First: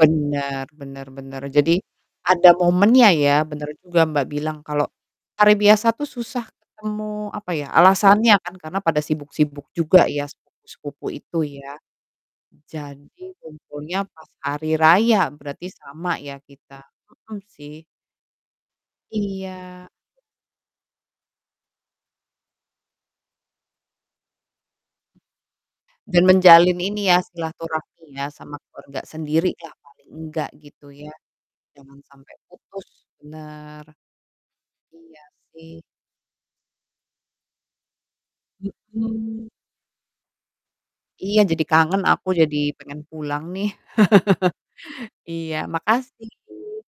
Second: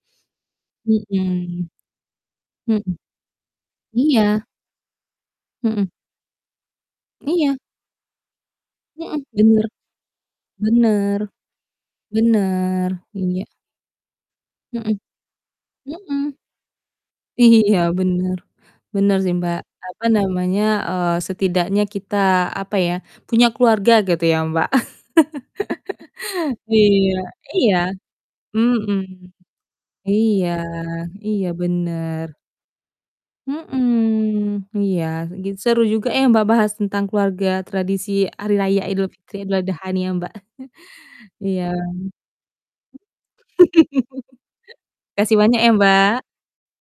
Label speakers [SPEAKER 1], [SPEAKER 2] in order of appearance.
[SPEAKER 1] Bener bener bener.
[SPEAKER 2] Mhm.
[SPEAKER 1] Jadi, ada
[SPEAKER 2] Mhm.
[SPEAKER 1] momennya ya, bener juga Mbak
[SPEAKER 2] Iya.
[SPEAKER 1] bilang, kalau hari
[SPEAKER 2] Mhm.
[SPEAKER 1] biasa tuh susah ketemu, apa
[SPEAKER 2] Iya.
[SPEAKER 1] ya, alasannya kan karena pada
[SPEAKER 2] Mhm, bener.
[SPEAKER 1] sibuk-sibuk juga ya, sepupu-sepupu
[SPEAKER 2] Bener.
[SPEAKER 1] itu ya.
[SPEAKER 2] Bener,
[SPEAKER 1] Jadi,
[SPEAKER 2] iya.
[SPEAKER 1] kumpulnya pas hari
[SPEAKER 2] Mhm.
[SPEAKER 1] raya, berarti sama
[SPEAKER 2] Mhm.
[SPEAKER 1] ya kita, mhm,
[SPEAKER 2] Iya,
[SPEAKER 1] sih.
[SPEAKER 2] bener. Bener sih Mbak,
[SPEAKER 1] Iya.
[SPEAKER 2] apa namanya, eee, setidaknya kita, apa ya, punya keluarga, gitu ya Mbak.
[SPEAKER 1] Dan menjalin ini
[SPEAKER 2] Iya,
[SPEAKER 1] ya,
[SPEAKER 2] iya.
[SPEAKER 1] silaturahmi ya, sama
[SPEAKER 2] Mhm.
[SPEAKER 1] keluarga sendiri lah paling engga
[SPEAKER 2] Iya
[SPEAKER 1] gitu ya,
[SPEAKER 2] iya,
[SPEAKER 1] jangan
[SPEAKER 2] bener.
[SPEAKER 1] sampai putus. Bener.
[SPEAKER 2] Mhm, iya,
[SPEAKER 1] Iya
[SPEAKER 2] gi
[SPEAKER 1] sih.
[SPEAKER 2] seru juga ya Mbak, bahas tentang keluarga, tradisi Hari Raya Idul Fitri,
[SPEAKER 1] Mhm.
[SPEAKER 2] Idul Adha nih ya Mbak.
[SPEAKER 1] Iya,
[SPEAKER 2] Iya.
[SPEAKER 1] jadi kangen aku, jadi pengen pulang nih.
[SPEAKER 2] Makasih
[SPEAKER 1] Iya,
[SPEAKER 2] banyak ya, Mbak.
[SPEAKER 1] makasih.